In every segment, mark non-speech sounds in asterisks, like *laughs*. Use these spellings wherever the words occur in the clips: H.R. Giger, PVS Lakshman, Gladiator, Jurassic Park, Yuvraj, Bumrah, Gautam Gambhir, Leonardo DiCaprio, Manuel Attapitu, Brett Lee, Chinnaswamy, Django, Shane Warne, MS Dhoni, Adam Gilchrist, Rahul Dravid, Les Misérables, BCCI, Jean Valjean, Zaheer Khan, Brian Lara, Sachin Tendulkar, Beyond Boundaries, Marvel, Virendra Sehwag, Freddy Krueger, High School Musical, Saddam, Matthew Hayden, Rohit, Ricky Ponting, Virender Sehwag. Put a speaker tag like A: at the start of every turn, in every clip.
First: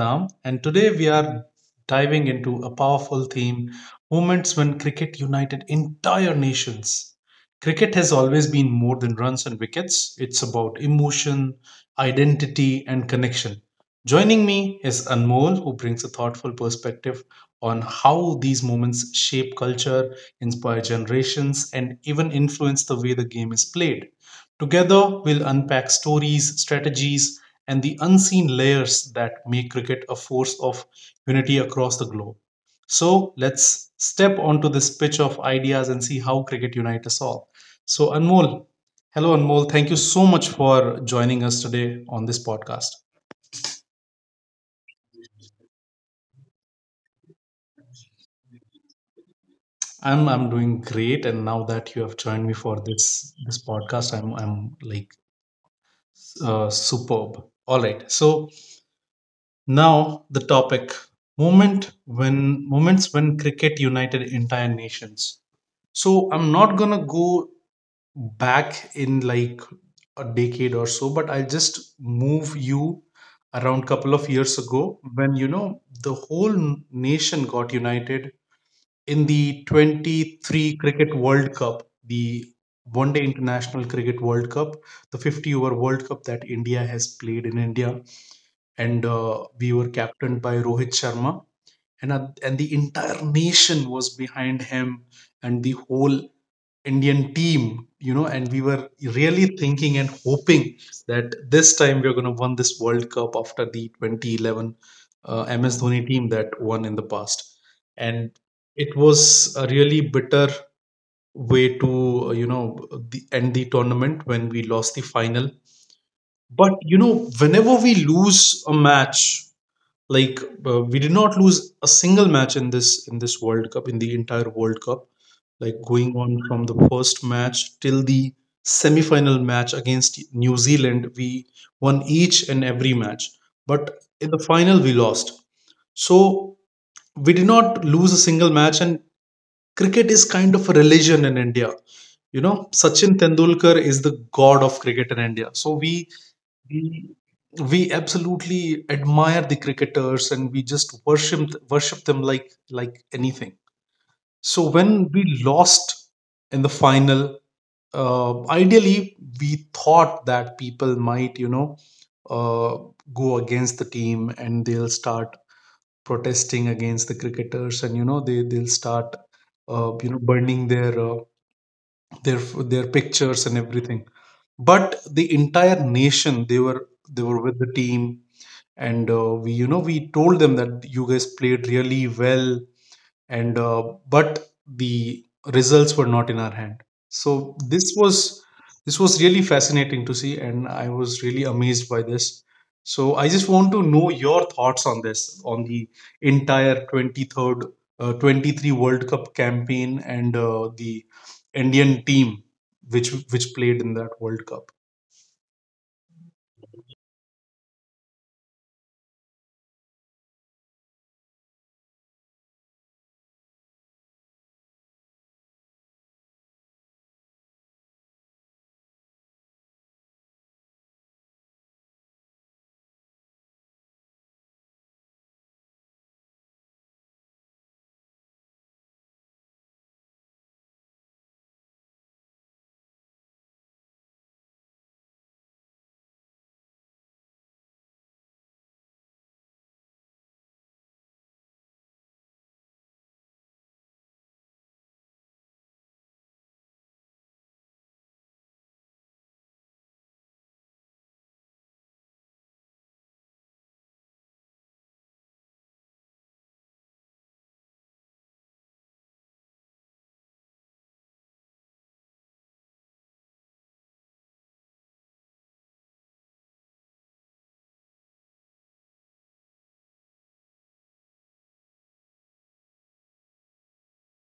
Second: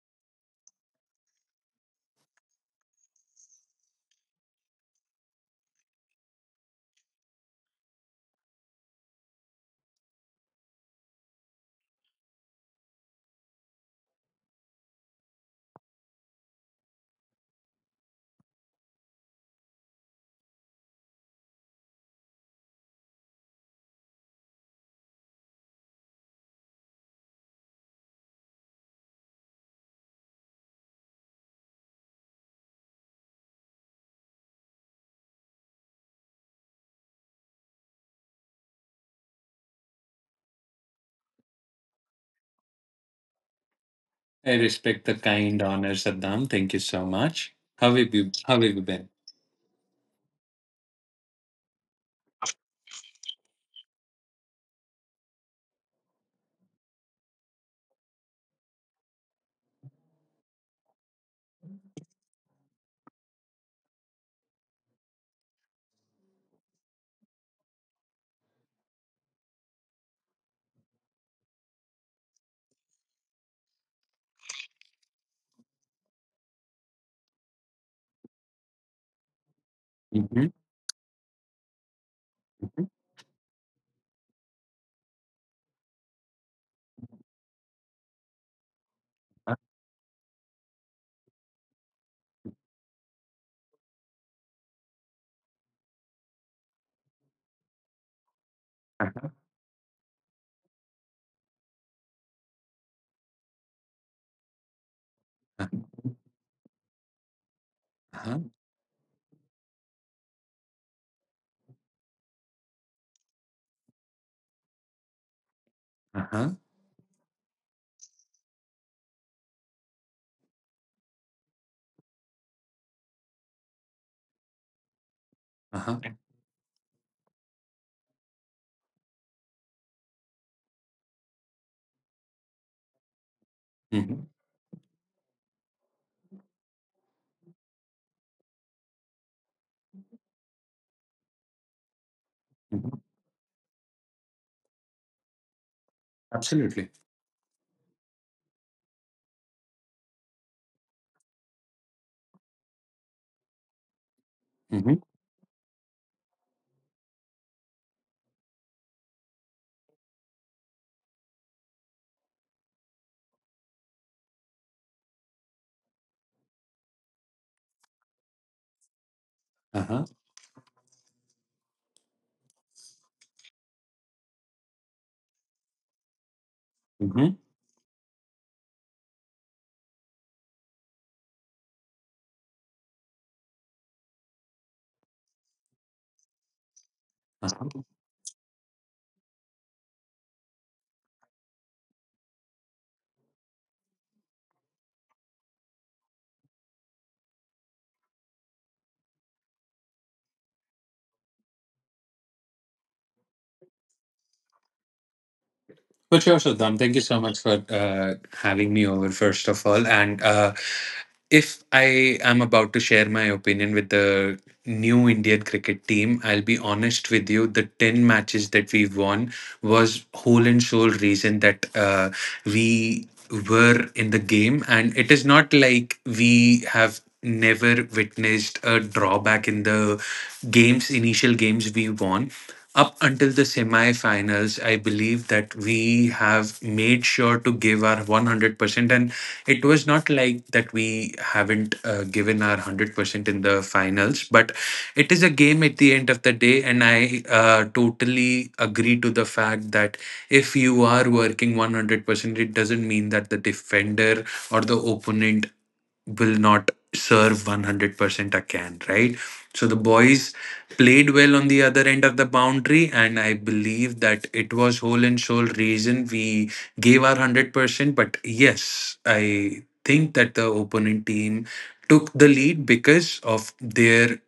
A: Saddam, and today we are diving into a powerful theme, moments when cricket united entire nations. Cricket has always been more than runs and wickets. It's about emotion, identity, and connection. Joining me is Anmol, who brings a thoughtful perspective on how these moments shape culture, inspire generations, and even influence the way the game is played. Together, we'll unpack stories, strategies, and the unseen layers that make cricket a force of unity across the globe. So, let's step onto this pitch of ideas and see how cricket unites us all. So, Anmol, hello, Anmol. Thank you so much for joining us today on this podcast.
B: I respect the kind honor, Saddam. Thank you so much. How have you been?
A: I'm doing great, and now that you have joined me for this podcast, I'm like, superb. All right. So now the topic, moments when cricket united entire nations. So I'm not gonna go back in, like, a decade or so, but I'll just move you around couple of years ago when, the whole nation got united in the
B: Mhm,
A: 23 Cricket World Cup, the
B: mhm.
A: one day international cricket world cup, the 50 over world cup that India has played in India. And
B: Uh,
A: we were captained by Rohit Sharma. And the entire nation was behind him, and the whole Indian team. And we were
B: uh,
A: really thinking and hoping that this time we are going to win this World Cup after the 2011 MS Dhoni team that won in the past. And
B: uh-huh,
A: it was a really bitter way to end the tournament when we lost the final.
B: uh-huh,
A: But, whenever we lose a match, like, we did not lose a single match in this World Cup, in the entire World Cup, like
B: uh-huh.
A: going on from the first match till the semi-final match against New Zealand. We won each and every match, but
B: Mhm,
A: in the final we lost. So we did not lose a single match. And cricket is kind of a religion in India you know
B: mhm.
A: Sachin Tendulkar is the god of cricket in India, so
B: Absolutely.
A: we, we absolutely admire the cricketers, and we just worship them, like anything. So
B: Mm-hmm.
A: when we lost in the final, uh, ideally we thought that people might uh, go against the team, and they'll start protesting against the cricketers. And they'll start
B: Uh-huh.
A: burning their their pictures and everything. But the entire nation, they
B: Mm-hmm.
A: were with the team. And we we told them that you guys played really well. And uh, but the results were not in our hand. So this was really fascinating to see, and I was really amazed by this. So I just want to know your thoughts on this, on the entire 23rd uh, 23 World Cup campaign and the Indian team, which played in that World Cup.
B: But sure, Saddam, thank you so much for having me over, first of all. And if I am about to share my opinion with the new Indian cricket team, I'll be honest with you. The 10 matches that we won was whole and sole reason that we were in the game. And it is not like we have never witnessed a drawback in the games. Initial games we won up until the semifinals, I believe that we have made sure to give our 100%. And it was not like that we haven't given our 100% in the finals, but it is a game at the end of the day. And I totally agree to the fact that if you are working 100%, it doesn't mean that the defender or the opponent will not serve 100% a can, right? So the boys played well on the other end of the boundary, and I believe that it was whole and soul reason we gave our 100%. But yes, I think that the opponent team took the lead because of their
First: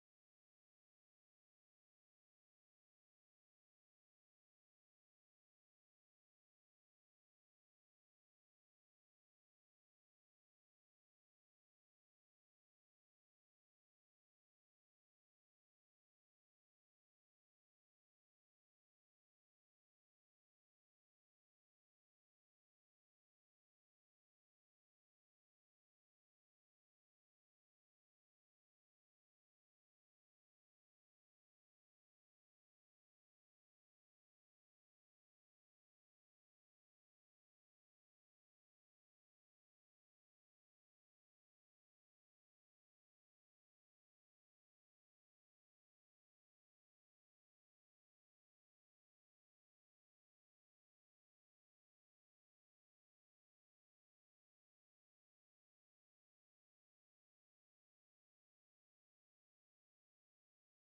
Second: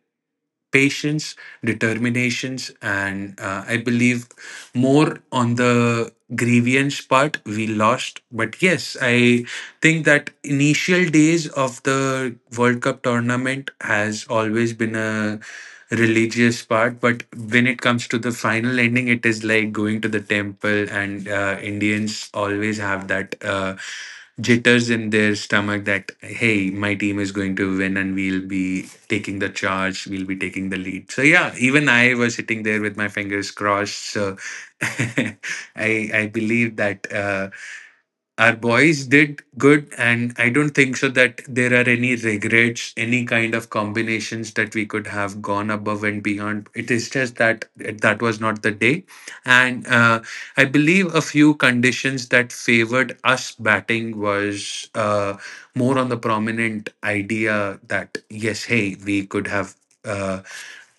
B: patience, determinations, and I believe more on the grievance part we lost. But yes, I think that initial days of the World Cup tournament has always been a religious part, but when it comes to the final ending, it is like going to the temple, and Indians always have that jitters in their stomach that hey, my team is going to win, and we'll be taking the charge, we'll be taking the lead. So yeah, even I was sitting there with my fingers crossed. So *laughs* I I believe that. Our boys did good, and I don't think so that there are any regrets, any kind of combinations that we could have gone above and beyond. It is just that that was not the day, and I believe a few conditions that favored us batting was more on the prominent idea that yes, hey, we could have uh,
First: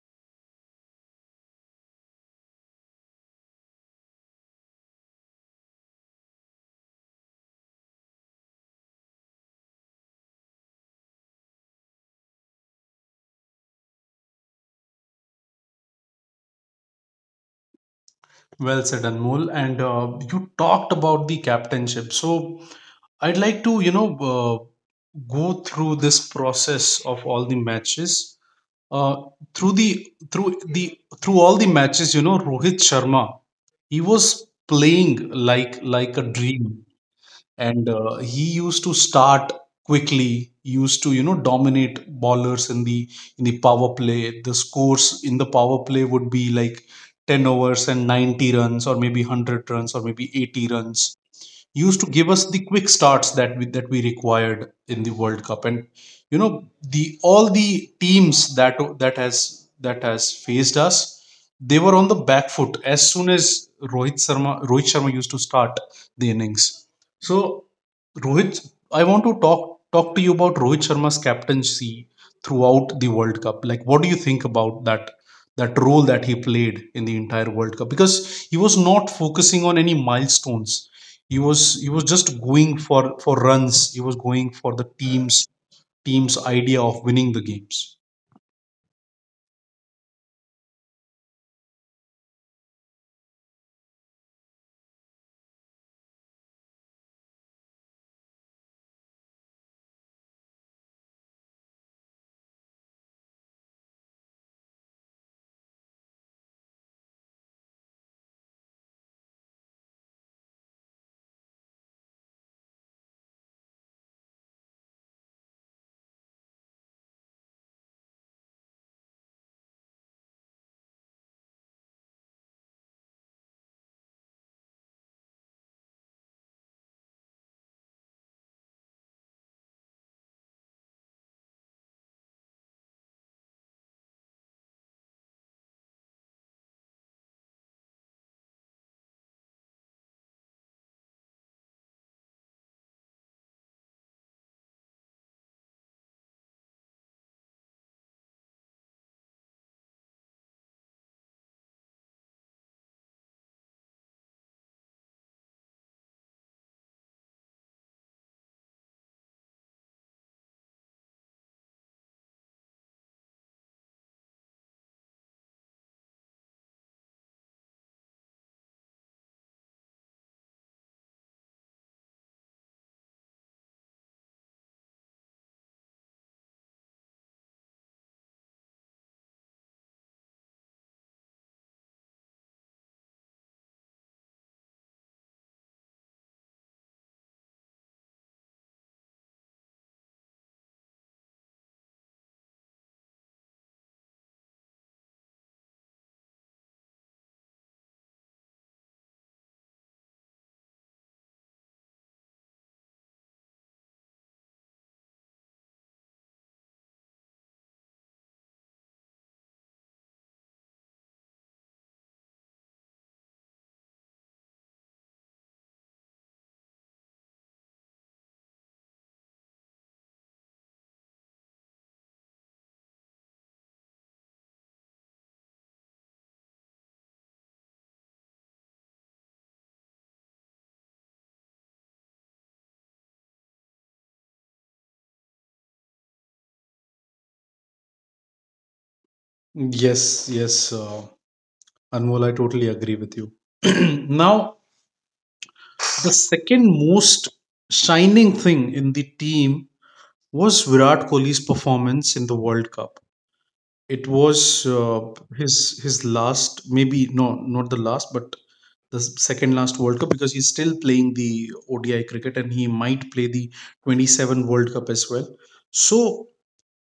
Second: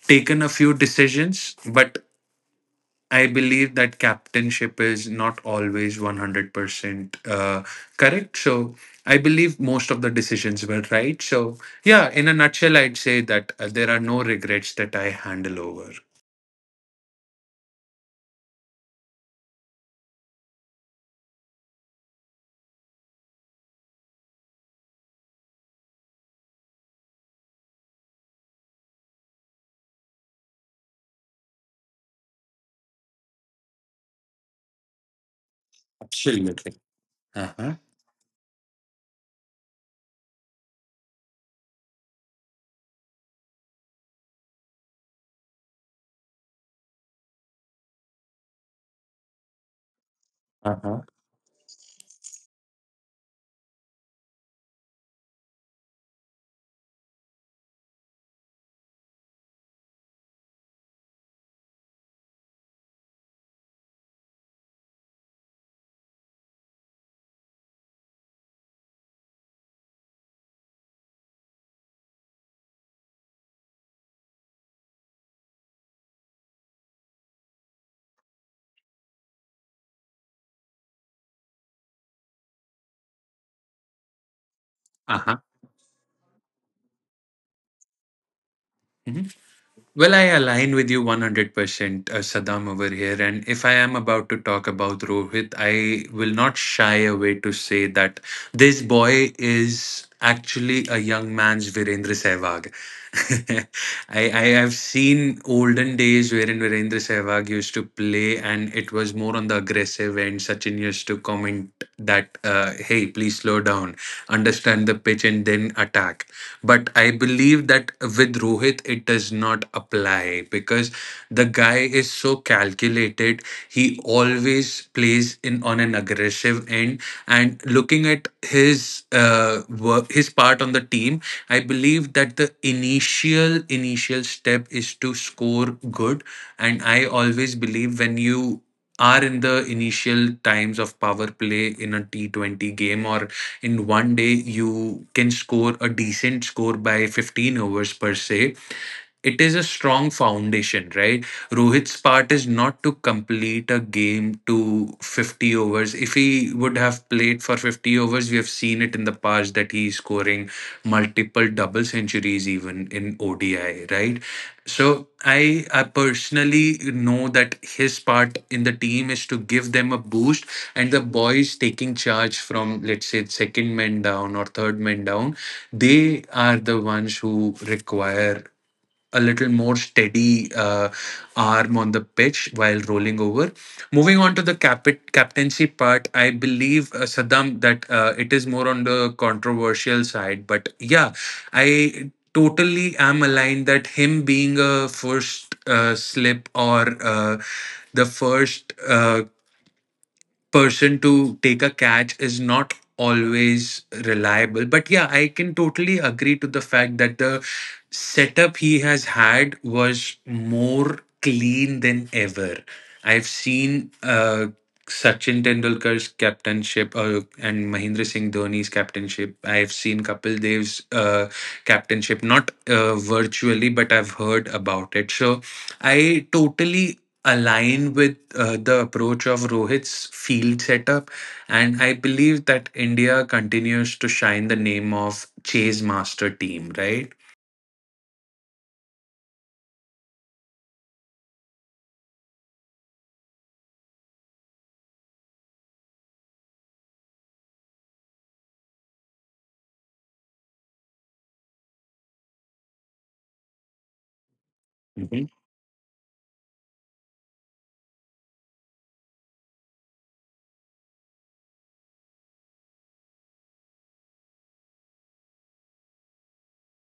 B: taken a few decisions, but I believe that captainship is not always 100% correct. So I believe most of the decisions were right. So, yeah, in a nutshell, I'd say that there are no regrets that I handle over.
A: Well said, Anmol. And you talked about the captainship. So I'd like to, go through this process of all the matches. Uh, through all the matches, you know, Rohit Sharma, he was playing like a
B: Absolutely.
A: dream.
B: Uh huh.
A: And he used to start quickly, used to, dominate ballers in the power play. The scores in the power play would be like 10 overs and 90 runs or maybe 100 runs or maybe 80
B: Uh huh.
A: runs, used to give us the quick starts that we required in the World Cup. And you know the all the teams that has faced us, they were on the back foot as soon as Rohit Sharma used to start the innings. So Rohit, I want to talk to you about Rohit Sharma's captaincy throughout the World Cup. Like, what do you think about that? That role that he played in the entire World Cup, because he was not focusing on any milestones. He was just going for runs. He was going for the
B: Uh huh.
A: team's idea of winning the games.
B: Well, I align with you 100%, Saddam, over here. And if I am about to talk about Rohit, I will not shy away to say that this boy is actually a young man's Virendra Sehwag. *laughs* I have seen olden days wherein Virendra Sehwag used to play, and it was more on the aggressive end. Sachin used to comment that, hey, please slow down, understand the pitch, and then attack, but I believe that with Rohit, it does not apply because the guy is so calculated. He always plays in on an aggressive end. And looking at his work, his part on the team, I believe that the initial step is to score good. And I always believe when you are in the initial times of power play in a T20 game or in one day, you can score a decent score by 15 overs per se. It is a strong foundation, right? Rohit's part is not to complete a game to 50 overs. If he would have played for 50 overs, we have seen it in the past that he is scoring multiple double centuries even in ODI, right? So I personally know that his part in the team is to give them a boost, and the boys taking charge from let's say second man down or third man down, they are the ones who require a little more steady arm on the pitch while rolling over. Moving on to the captaincy part, I believe, Saddam, that it is more on the controversial side, but yeah, I totally am aligned that him being a first slip or uh, the first person to take a catch is not always reliable. But yeah, I can totally agree to the fact that the setup he has had was more clean than ever. I've seen Sachin Tendulkar's captainship and Mahindra Singh Dhoni's captainship. I've seen Kapil Dev's captainship, not virtually, but I've heard about it. So I totally align with the approach of Rohit's field setup. And I believe that India continues to shine the name of Chase Master Team, right?
A: Yes, yes, Anmol, I totally agree with you. *clears throat* Now, the second most shining thing in the team was Virat Kohli's performance in the World Cup. It was uh,
B: Mhm.
A: his his last, maybe no, not the last, but the second last World Cup, because he's still playing the ODI cricket, and he might play the 27 World Cup as well. So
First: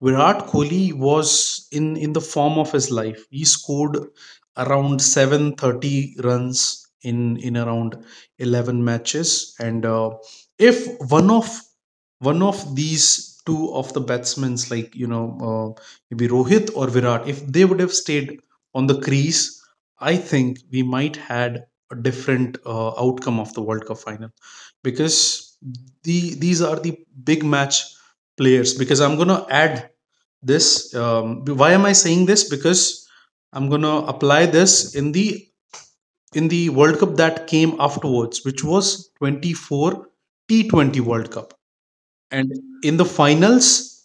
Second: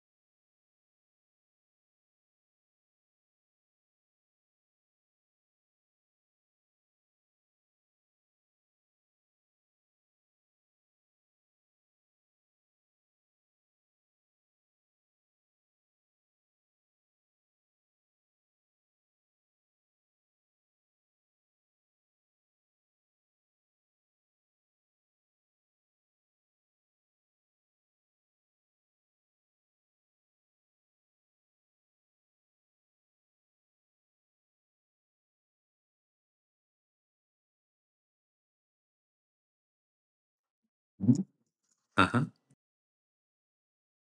A: Virat Kohli was in the form of his life. He scored around 730 runs in around 11 matches. And if one of one of these two of the batsmen's, maybe Rohit or Virat, if they would have stayed on the crease, I think we might had a different outcome of the World Cup final, because these are the big match players. Because I'm gonna add this. Why am I saying this? Because I'm gonna apply this in the World Cup that came afterwards, which was 24 T20
B: Mhm.
A: World Cup.
B: Uh-huh.
A: And in the finals,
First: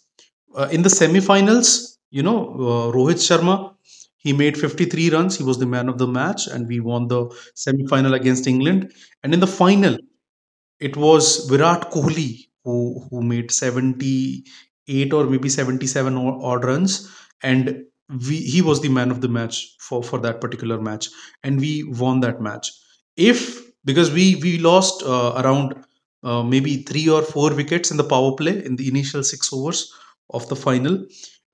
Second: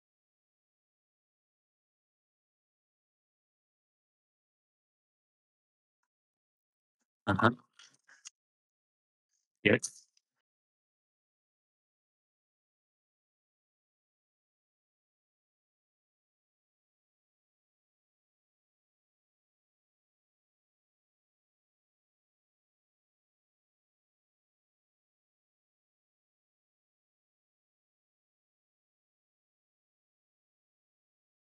A: in the semi-finals, Rohit Sharma, he made 53 runs. He was the man of the match, and we won the
B: Uh-huh.
A: semi-final against England. And in the final,
B: Yes.
A: it was Virat Kohli who made 78 or maybe 77 odd runs. And we he was the man of the match for that particular match, and we won that match. If Because we lost, around, maybe 3 or 4 wickets in the power play, in the initial 6 overs of the final.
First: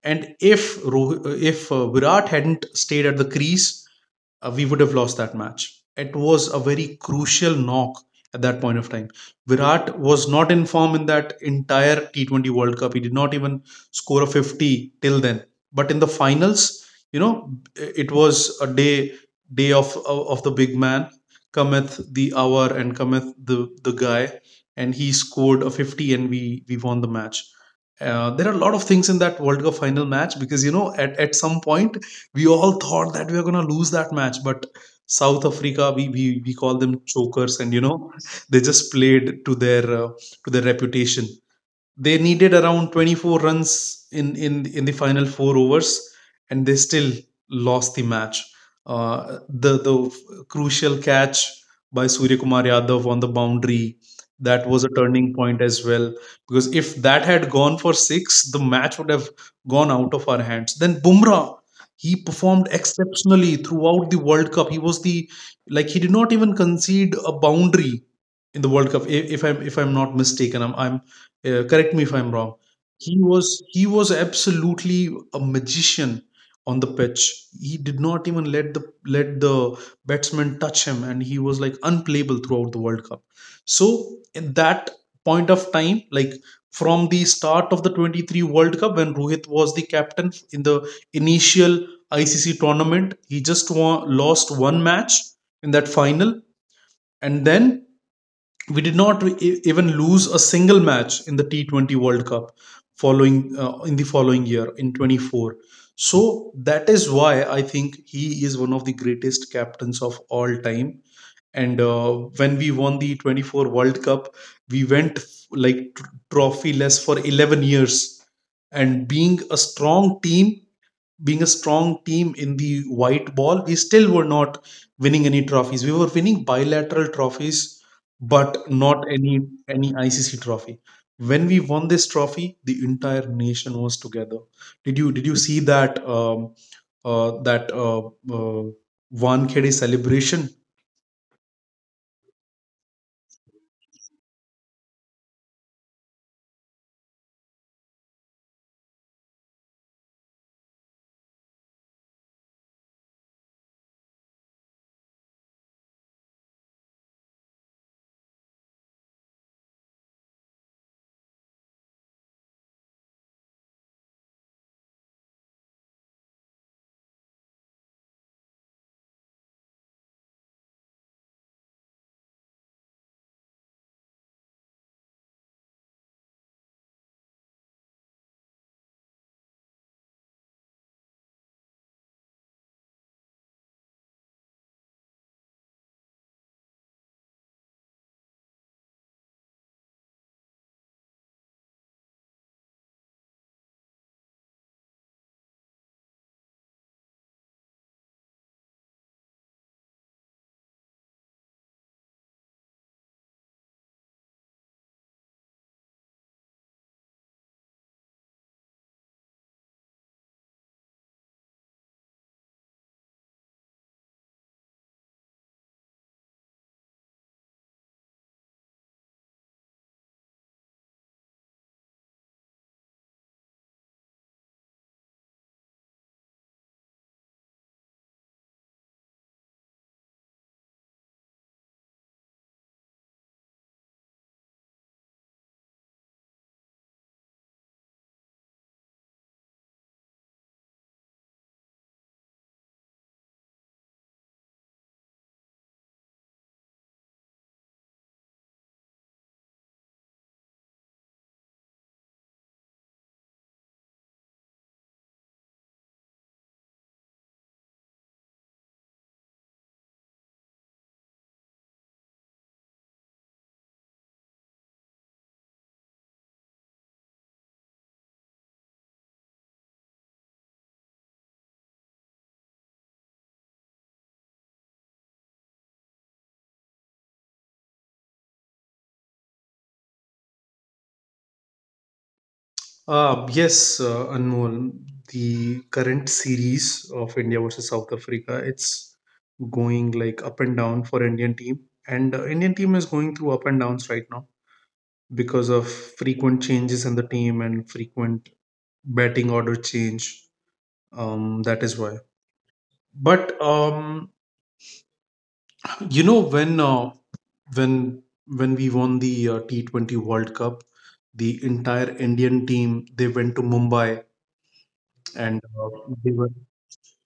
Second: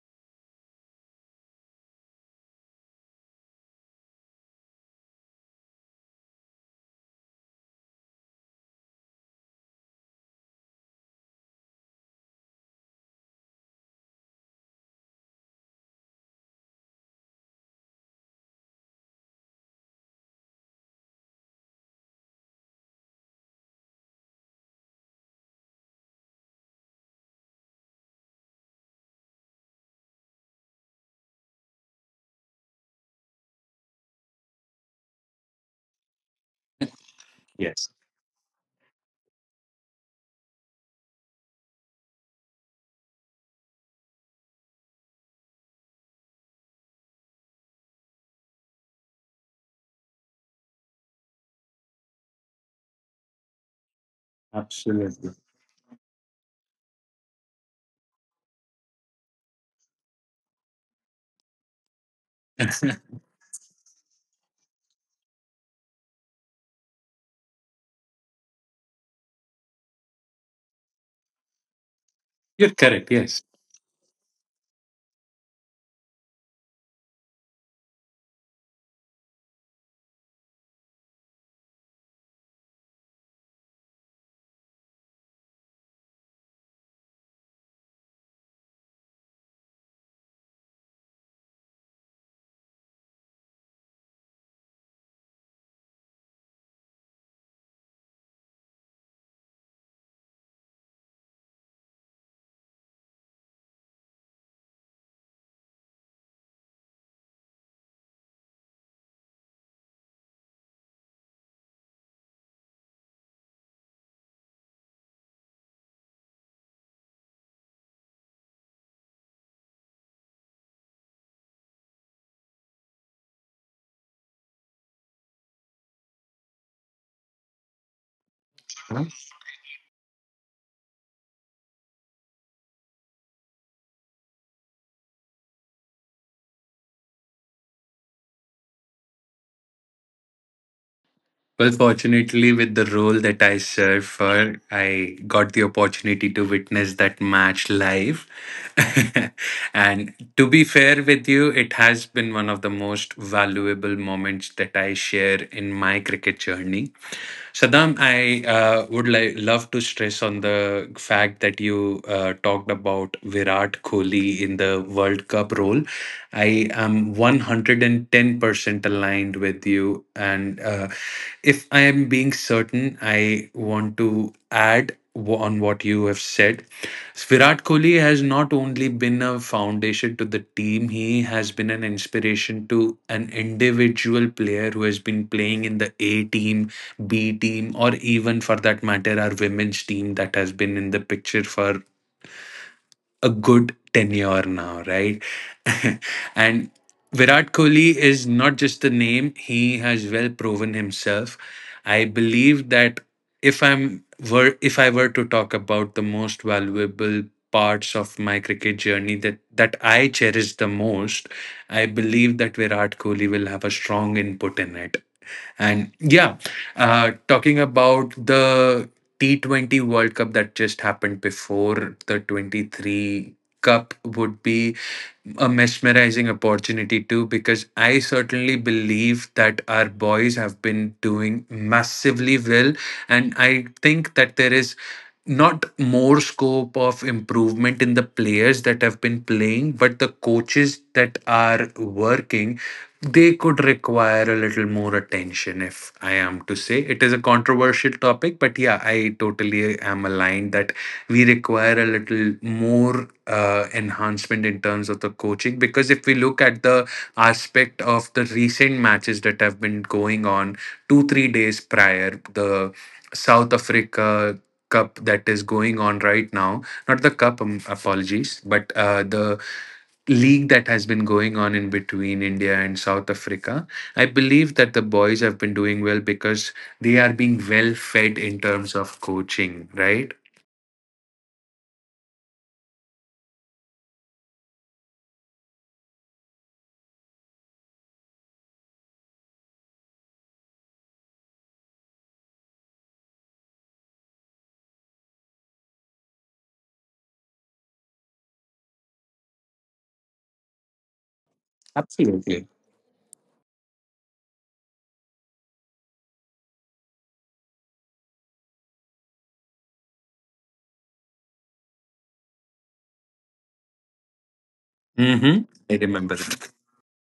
A: And if Virat hadn't stayed at the crease, we would have lost that match. It was a very crucial knock at that point of time. Virat was not in form in that entire T20 World Cup. He did not even score a 50 till then. But in the finals, it was a day of the big man. Cometh the hour and cometh the guy, and he scored a 50, and we won the match. There are a lot of things in that World Cup final match, because at some point we all thought that we were gonna lose that match. But South Africa, we call them chokers, and
B: Yes.
A: they just played to their reputation. They needed around 24 runs in the final 4 overs, and they still lost the match. The crucial catch by Surya Kumar Yadav on the boundary, that was a
B: Absolutely.
A: turning point as well. Because if that had gone for six, the match would have gone out of our hands. Then Bumrah, he performed
B: *laughs*
A: exceptionally throughout the World Cup. He was the, like, he did not even concede a boundary in the World Cup. If I'm not mistaken, I'm correct me if I'm wrong.
B: You're correct.
A: he
B: Yes.
A: was he was absolutely a magician on the pitch. He did not even let the batsman touch him, and he was like unplayable throughout the World Cup. So in that point of time, like, from the start of the 23 World Cup, when Rohit was the captain, in the initial ICC tournament, he just lost one match in that final. And then we did not even lose a single match in the T20 World Cup following, in the following year in 24. So that is why I think he is one of the greatest captains of all time. And when we won the 24 World Cup, we went trophyless for 11 years. And being a strong team in the white ball, we still were not winning any trophies. We were winning bilateral trophies, but not any ICC trophy. When we won this trophy, the entire nation was together. Did you see that uh, Wankhede celebration?
B: Well, fortunately, with the role that I serve for, I got the opportunity to witness that match live. *laughs* And to be fair with you, it has been one of the most valuable moments that I share in my cricket journey. Saddam, I would love to stress on the fact that you talked about Virat Kohli in the World Cup role. I am 110% aligned with you. And if I am being certain, I want to add on what you have said. Virat Kohli has not only been a foundation to the team, he has been an inspiration to an individual player who has been playing in the A team, B team, or even for that matter, our women's team that has been in the picture for a good tenure now, right? *laughs* And Virat Kohli is not just the name, he has well proven himself. I believe that if I'm if I were to talk about the most valuable parts of my cricket journey that I cherish the most, I believe that Virat Kohli will have a strong input in it. And yeah, talking about the T20 World Cup that just happened before the 23 Cup would be a mesmerizing opportunity too, because I certainly believe that our boys have been doing massively well, and I think that there is not more scope of improvement in the players that have been playing, but the coaches that are working, they could require a little more attention. If I am to say, it is a controversial topic, but yeah, I totally am aligned that we require a little more enhancement in terms of the coaching, because if we look at the aspect of the recent matches that have been going on 2 3 days prior, the South Africa cup that is going on right now, not the cup, apologies, but the league that has been going on in between India and South Africa, I believe that the boys have been doing well because they are being well fed in terms of coaching, right?
A: Yes, Anmol, the current series of India versus South Africa, it's going like up and down for Indian team, and Indian team is going through up and downs right now because of frequent changes in the team and frequent batting order change. That is why.
B: Absolutely.
A: But you know when uh, when we won the T20 World Cup, the entire Indian team they went to Mumbai
B: Mm-hmm.
A: and
B: I remember
A: they were
B: that.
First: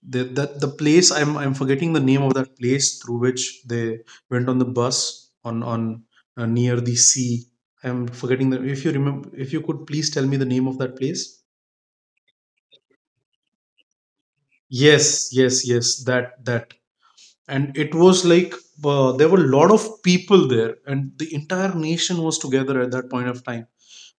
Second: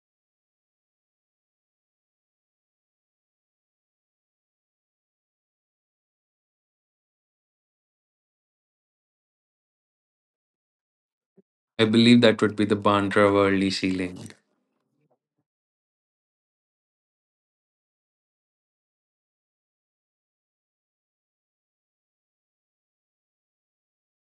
A: the place I'm forgetting the name of that place through which they went on the bus on near the sea. I'm forgetting the, if you remember, if you could please tell me the name of that place.
B: I believe that would be the Bandra Worldly ceiling.
A: Yes, yes, yes, that that, and it was like, there were a lot of people there and the entire nation was together at that point of time.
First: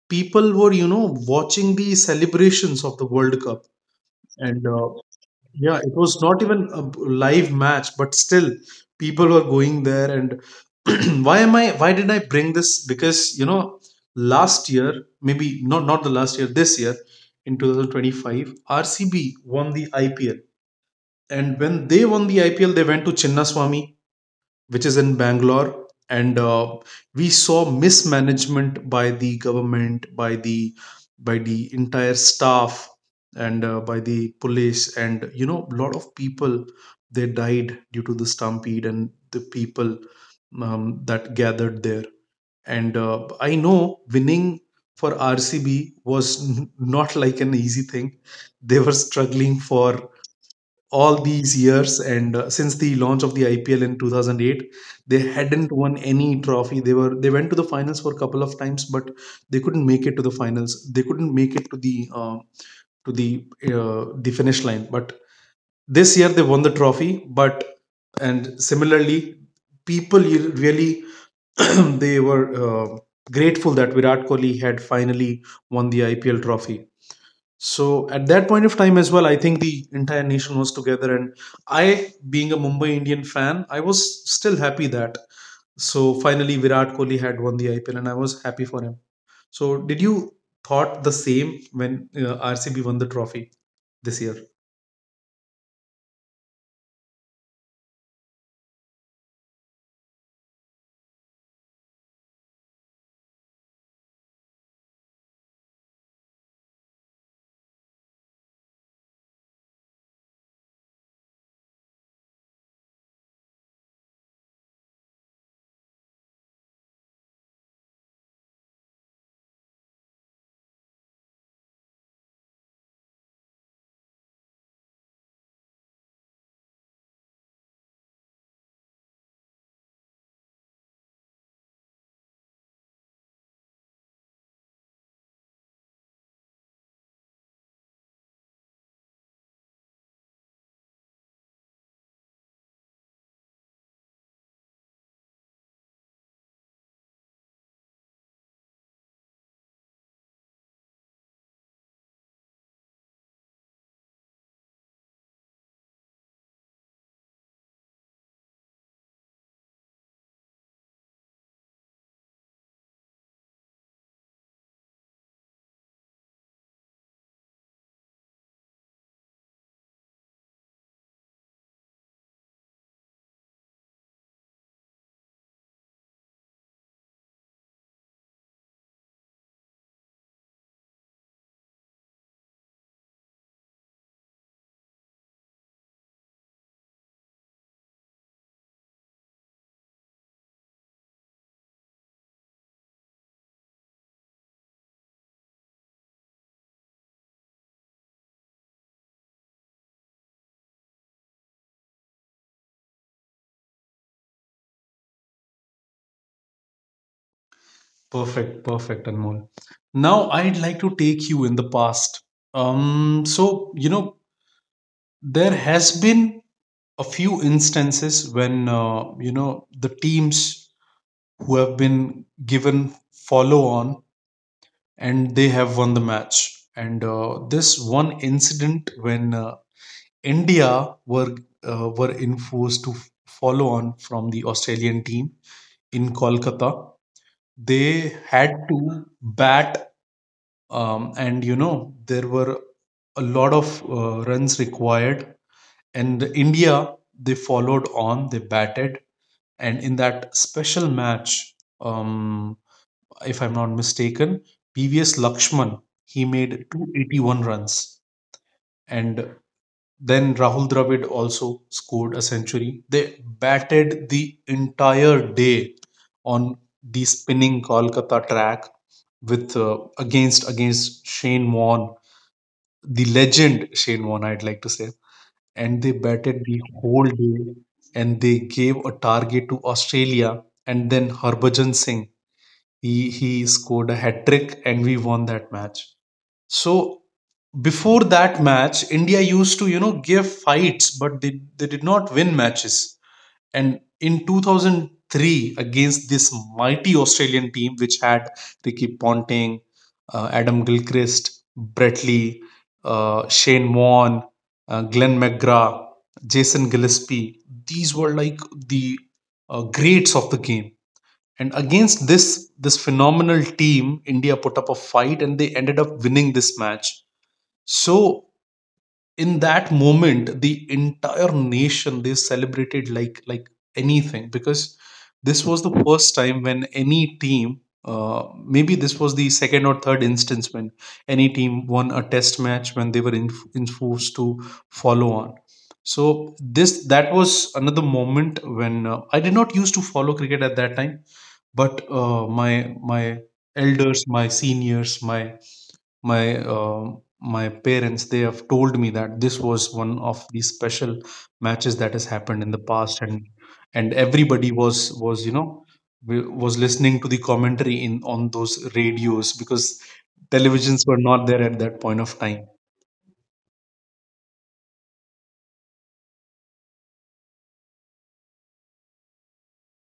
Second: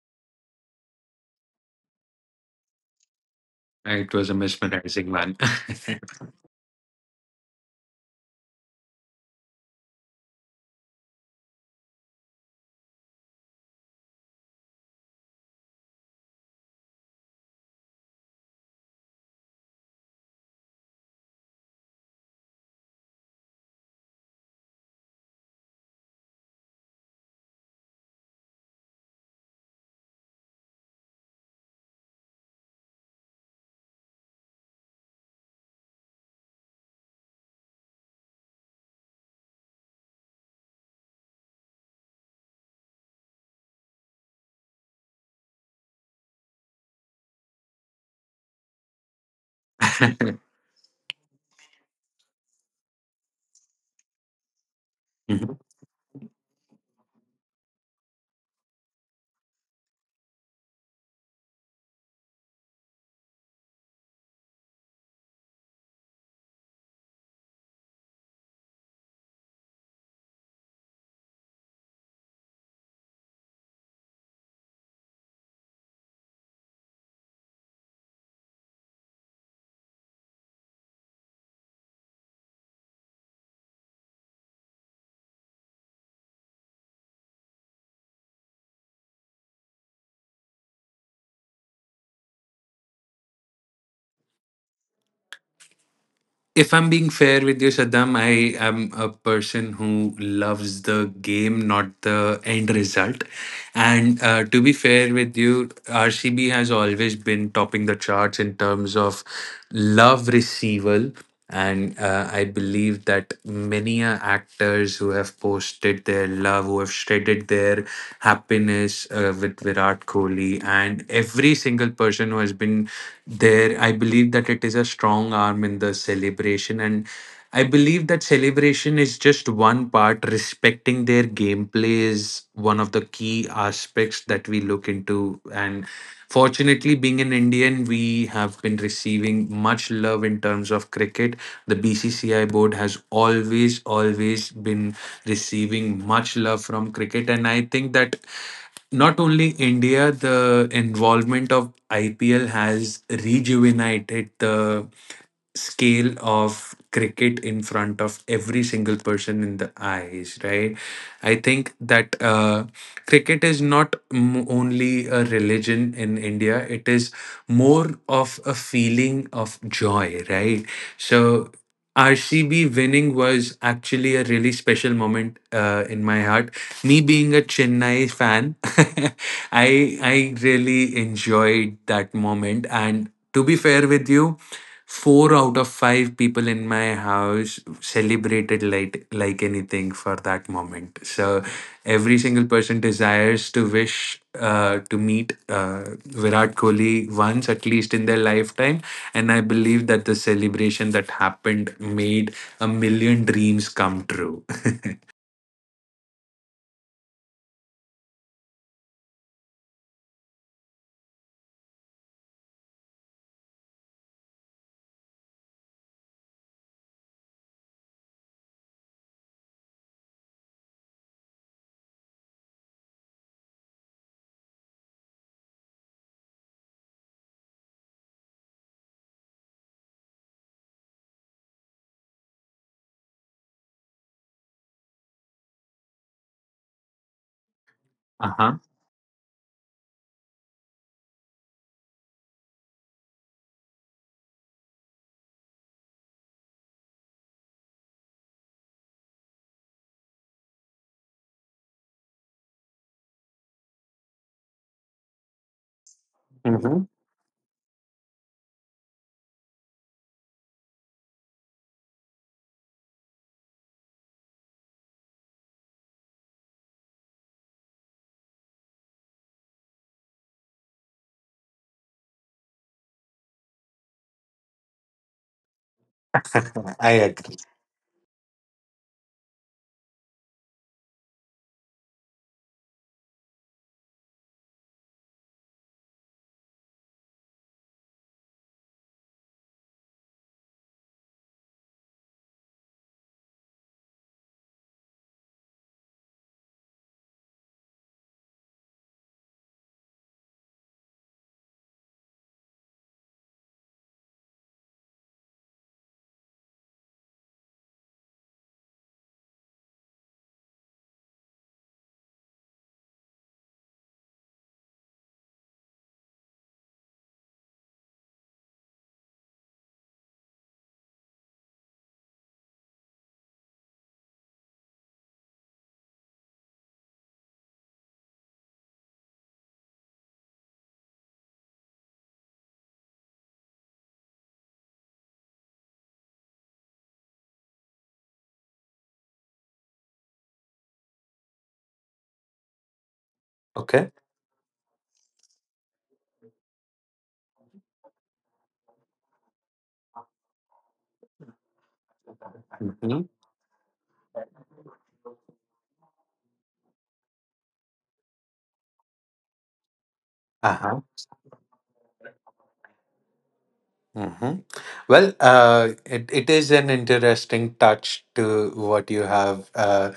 A: People were, you know, watching the celebrations of the world cup.
B: It was a
A: And
B: mesmerizing one.
A: yeah, it was not even a live match, but still people were going there. And *clears throat* why am I? Why did I bring this? Because, you know, last year, maybe not the last year, this year in 2025, RCB won the IPL, and when they won the IPL, they went to Chinnaswamy which is in Bangalore. And we saw mismanagement by the government, by the entire staff, and by the police. And, you know, a lot of people they died due to the stampede and the people that gathered there. And I know winning for RCB was not like an easy thing. They were struggling for all these years and since the launch of the IPL in 2008 they
B: *laughs* *laughs*
A: hadn't won any trophy. They were, they went to the finals for a couple of times, but they couldn't make it to the finals. They couldn't make it to the finish line, but this year they won the trophy. But and similarly, people, you really, *clears throat* they were grateful that Virat Kohli had finally won the IPL trophy. So at that point of time as well, I think the entire nation was together, and I, being a Mumbai Indian fan, I was still happy that so finally Virat Kohli had won the IPL, and I was happy for him. So did you thought the same when RCB won the trophy this year?
B: If I'm being fair with you, Saddam, I am a person who loves the game, not the end result. And to be fair with you, RCB has always been topping the charts in terms of love receival. And I believe that many actors who have posted their love, who have shredded their happiness with Virat Kohli, and every single person who has been there, I believe that it is a strong arm in the celebration. And I believe that celebration is just one part. Respecting their gameplay is one of the key aspects that we look into. And fortunately, being an Indian, we have been receiving much love in terms of cricket. The BCCI board has always, always been receiving much love from cricket. And I think that not only India, the involvement of IPL has rejuvenated the scale of cricket in front of every single person in the eyes, right? I think that cricket is not only a religion in India, it is more of a feeling of joy, right? So RCB winning was actually a really special moment in my heart. Me being a Chennai fan, *laughs* I really enjoyed that moment. And to be fair with you, four out of five people in my house celebrated like anything for that moment. So every single person desires to wish to meet Virat Kohli once at least in their lifetime, and I believe that the celebration that happened made a million dreams come true. *laughs*
A: Perfect, perfect, Anmol. Now I'd like to take you in the past. So you know there has been a few instances when you know the teams who have been given follow on and they have won the match. And this one incident when India were enforced to follow on from the Australian team in Kolkata, they
B: Uh
A: had
B: huh.
A: to bat, and you know there were a lot of runs required. And India they followed on, they batted, and in that special match, um, if I'm not mistaken, PVS Lakshman, he made
B: Mm-hmm.
A: 281 runs. And then Rahul Dravid also scored a century. They batted the entire day on the spinning Kolkata track with against Shane Warne, the legend Shane Warne, I'd like to say. And they batted the
B: I
A: whole
B: agree.
A: day and they gave a target to Australia, and then Harbhajan Singh he scored a hat trick and we won that match. So before that match, India used to, you know, give fights, but they did not win matches. And in 2003 against this mighty Australian team, which had Ricky Ponting, Adam Gilchrist, Brett Lee, Shane Warne, Glenn McGrath, Jason Gillespie. These were like the greats of the game. And against this phenomenal team, India put up a fight and they ended up winning this match. So in that moment the entire nation they celebrated like anything, because this was the first time when any team maybe this was the second or third instance when any team won a test match when they were in forced to follow on. So this, that was another moment when I did not used to follow cricket at that time, but uh, my
B: Okay.
A: elders, my seniors, my uh, my parents, they have told me that this was one of the special matches that has happened in the
B: Mm-hmm.
A: past. And everybody was, you know, was listening to the commentary in on those radios because
B: Uh huh.
A: televisions were not there at that point of time.
B: Hmm. Well, it is an interesting touch to what you have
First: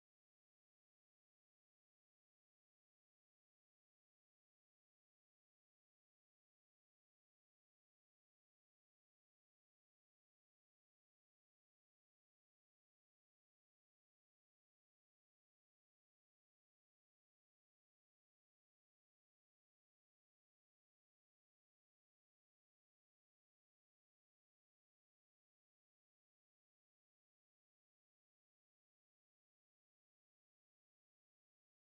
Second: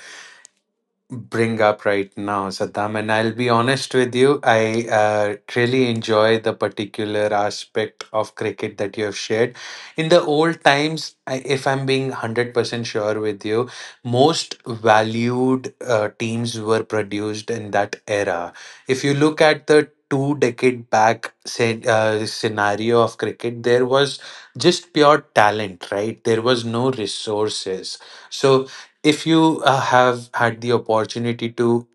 B: bring up right now, Saddam. And I'll be honest with you, I really enjoy the particular aspect of cricket that you have shared. In the old times, I, if I'm being 100% sure with you, most valued teams were produced in that era. If you look at the 2 decade back, say, scenario of cricket, there was just pure talent, right? There was no resources. So if you have had the opportunity to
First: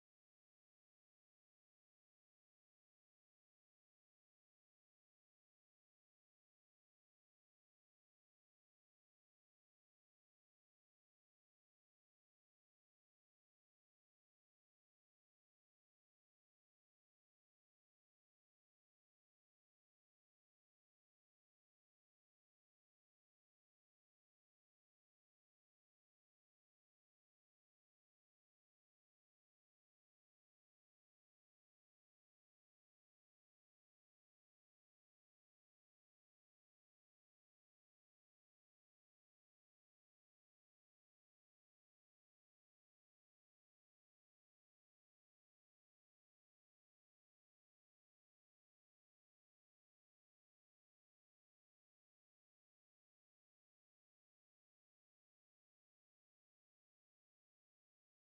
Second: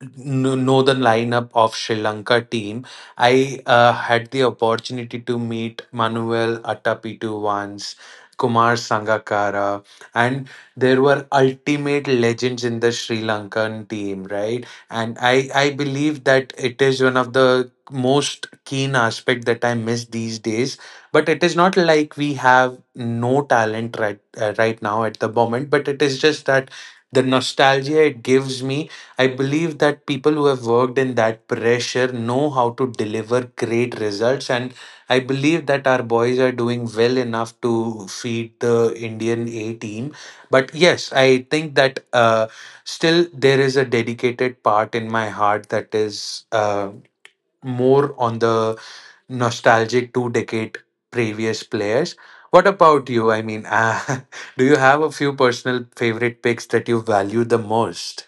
B: know the lineup of Sri Lanka team. I had the opportunity to meet Manuel Attapitu once, Kumar Sangakkara, and there were ultimate legends in the Sri Lankan team, right? And I believe that it is one of the most keen aspect that I miss these days. But it is not like we have no talent right now at the moment. But it is just that the nostalgia it gives me, I believe that people who have worked in that pressure know how to deliver great results. And I believe that our boys are doing well enough to feed the Indian A team. But yes, I think that still there is a dedicated part in my heart that is more on the nostalgic 2 decade previous players. What about you? I mean, *laughs* do you have a few personal favorite picks that you value the most?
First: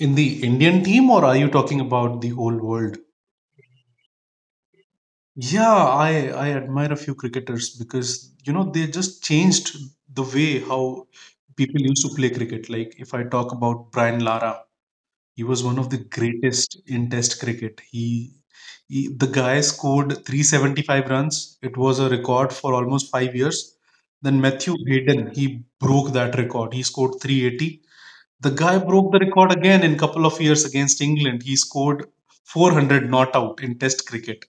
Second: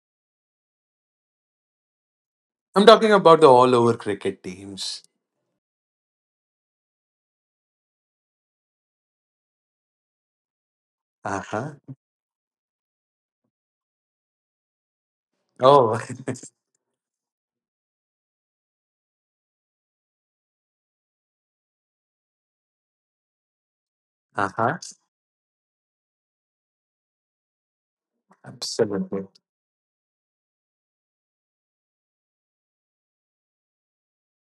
A: In the Indian team, or are you talking about the whole
B: I'm
A: world?
B: talking about the all over cricket teams.
A: Yeah, I admire a few cricketers because you know they just changed the way how
B: Uh huh.
A: people used to play cricket. Like if I talk about Brian Lara, he was one of the
B: Oh,
A: greatest in Test cricket. He the guy scored 375 runs. It was a record for almost five years.
B: *laughs*
A: Then
B: uh
A: Matthew
B: huh.
A: Hayden, he broke that record. He scored 380. The guy broke the
B: Absolutely.
A: record again in couple of years against England. He scored 400 not out in Test cricket.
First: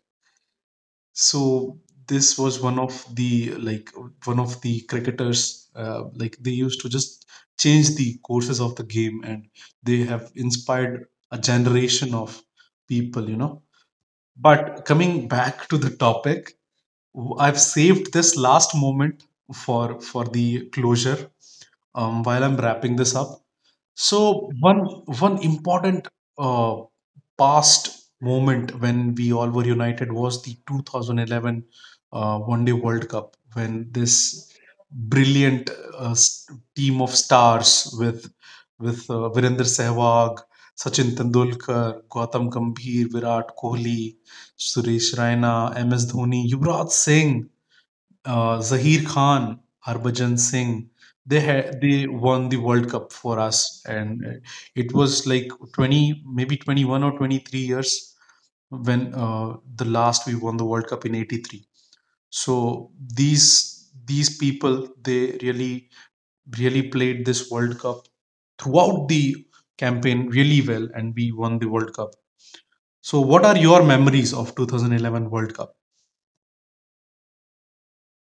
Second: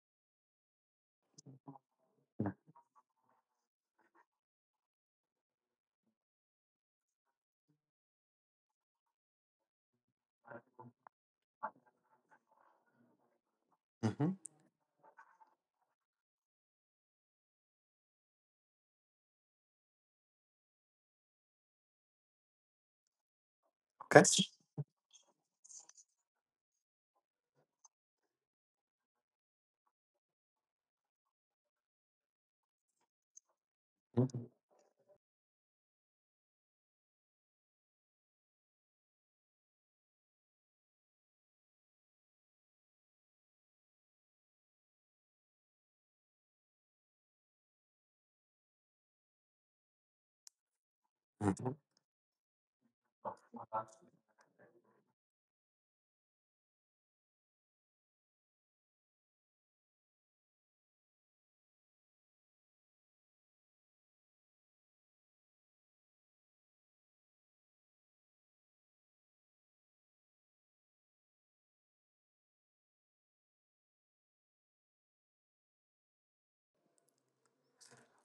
A: So this was one of the like one of the cricketers, like they used to just change the courses of the game and they have inspired a generation of people, you know.
B: Mm-hmm.
A: But coming back to the topic, I've saved this last moment for the closure while I'm wrapping this up.
B: Okay.
A: So one important uh, past moment when we all were united was the 2011 One Day World Cup, when this brilliant uh, s- team of stars with with Virender Sehwag, Sachin Tendulkar, Gautam Gambhir, Virat Kohli, Suresh Raina, MS Dhoni, Yuvraj Singh, Zaheer Khan, Harbhajan Singh,
B: Mhm.
A: they won the World Cup for us, and it was like 20, maybe 21 or 23 years when the last we won the World Cup in 83. So these people they really really played this World Cup throughout the campaign really well, and we won the World Cup. So, what are your memories of 2011 World Cup?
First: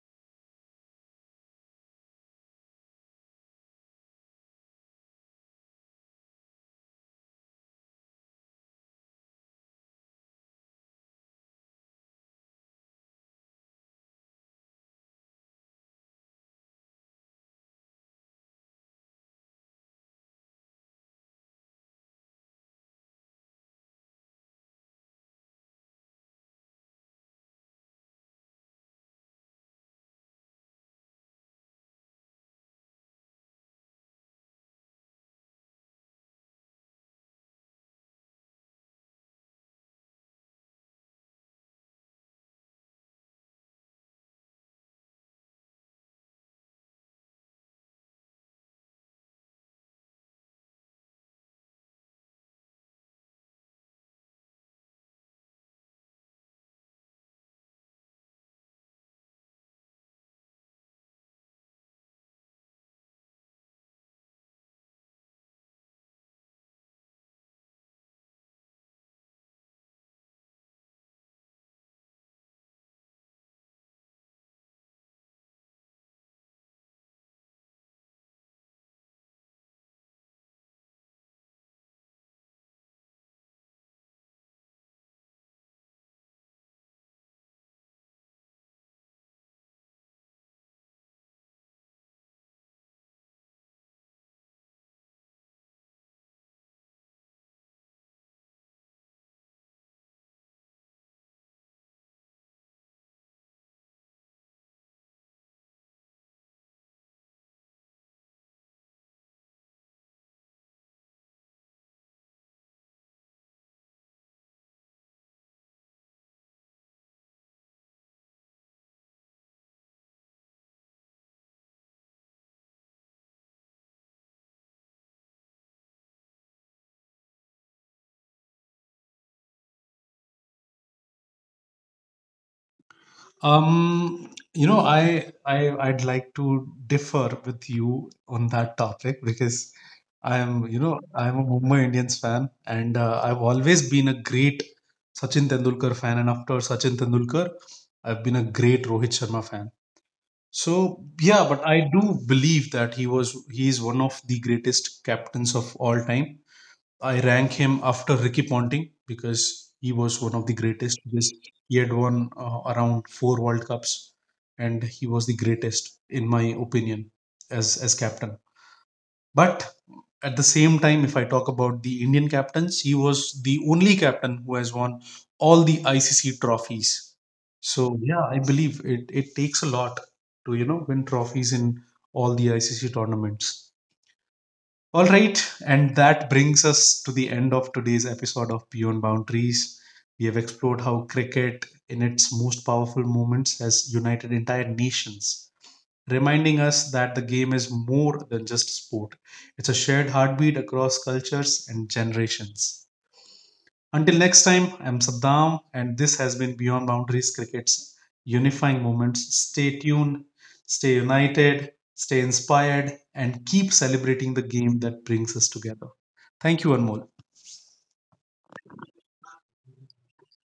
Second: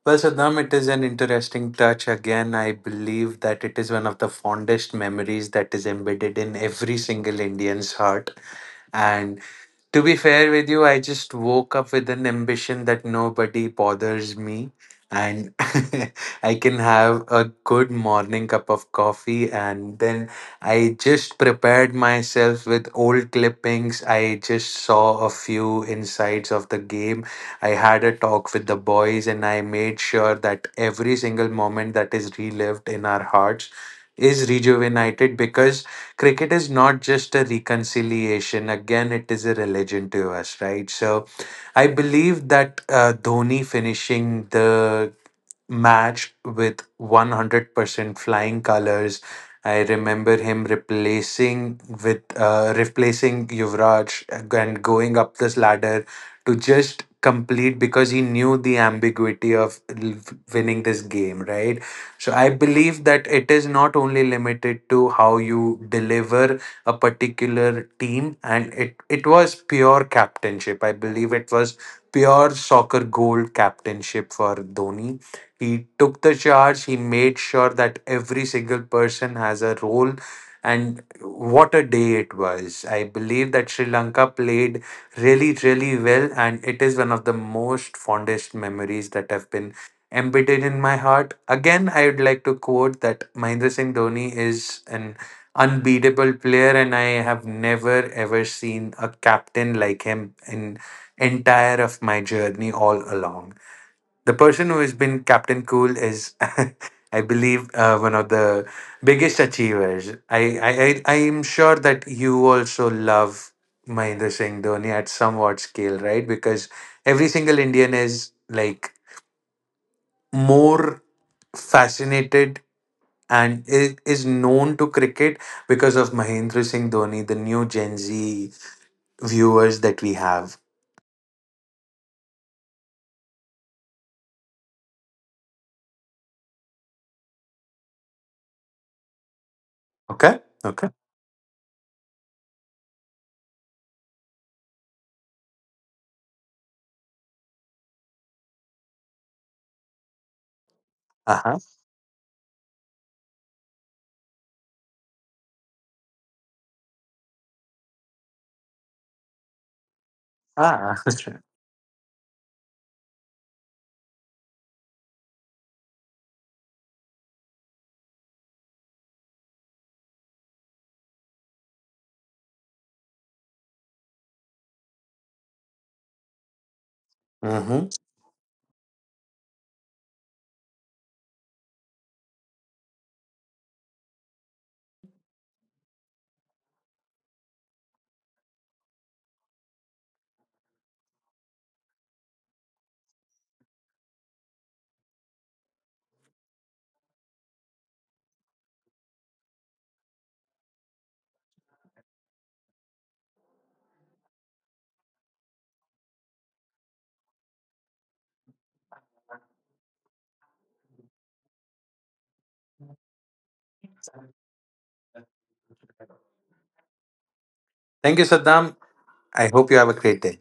B: Well, Saddam, it is an interesting touch. Again, I believe that it is one of the fondest memories that is embedded in every single Indian's heart. And. To be fair with you, I just woke up with an ambition that nobody bothers me, and *laughs* I can have a good morning cup of coffee. And then I just prepared myself with old clippings. I just saw a few insights of the game. I had a talk with the boys and I made sure that every single moment that is relived in our hearts is rejuvenated, because cricket is not just a reconciliation, again it is a religion to us, right? So I believe that Dhoni finishing the match with 100% flying colors. I remember him replacing with replacing Yuvraj and going up this ladder to just complete because he knew the ambiguity of winning this game, right? So I believe that it is not only limited to how you deliver a particular team, and it was pure captainship. I believe it was pure soccer gold captainship for Dhoni. He took the charge, he made sure that every single person has a role. And what a day it was. I believe that Sri Lanka played really, really well, and it is one of the most fondest memories that have been embedded in my heart. Again, I would like to quote that Mahendra Singh Dhoni is an unbeatable player, and I have never ever seen a captain like him in entire of my journey all along. The person who has been Captain Cool is, *laughs* I believe, one of the biggest achievers. I am sure that you also love Mahendra Singh Dhoni at somewhat scale, right? Because every single Indian is like more fascinated and is known to cricket because of Mahendra Singh Dhoni, the new Gen Z viewers that we have.
A: I 'd like to differ with you on that topic because
B: Okay.
A: I'm, you
B: Okay.
A: know, I'm a Mumbai Indians fan and I've always been a great Sachin Tendulkar fan, and after Sachin Tendulkar, I've been a great Rohit Sharma fan. So
B: Uh
A: yeah,
B: huh.
A: but I do believe that he is one of the greatest captains of all time. I rank him after Ricky Ponting because he was one of the greatest.
B: Ah.
A: Because
B: *laughs*
A: he had won around four World Cups, and he was the greatest in my opinion as captain. But at the same time, if I talk about the Indian captains, he was the only captain who has won all the ICC trophies.
B: Mm-hmm.
A: So yeah, I believe it it takes a lot to you know win trophies in all the ICC tournaments. All right, and that brings us to the end of today's episode of Beyond Boundaries. We have explored how cricket, in its most powerful moments, has united entire nations, reminding us that the game is more than just sport. It's a shared heartbeat across cultures and generations. Until next time, I'm Saddam, and this has been Beyond Boundaries Cricket's unifying moments. Stay tuned, stay united, stay inspired, and keep celebrating the game that brings us together. Thank you, Anmol.
B: Thank you, Saddam. I hope you have a great day.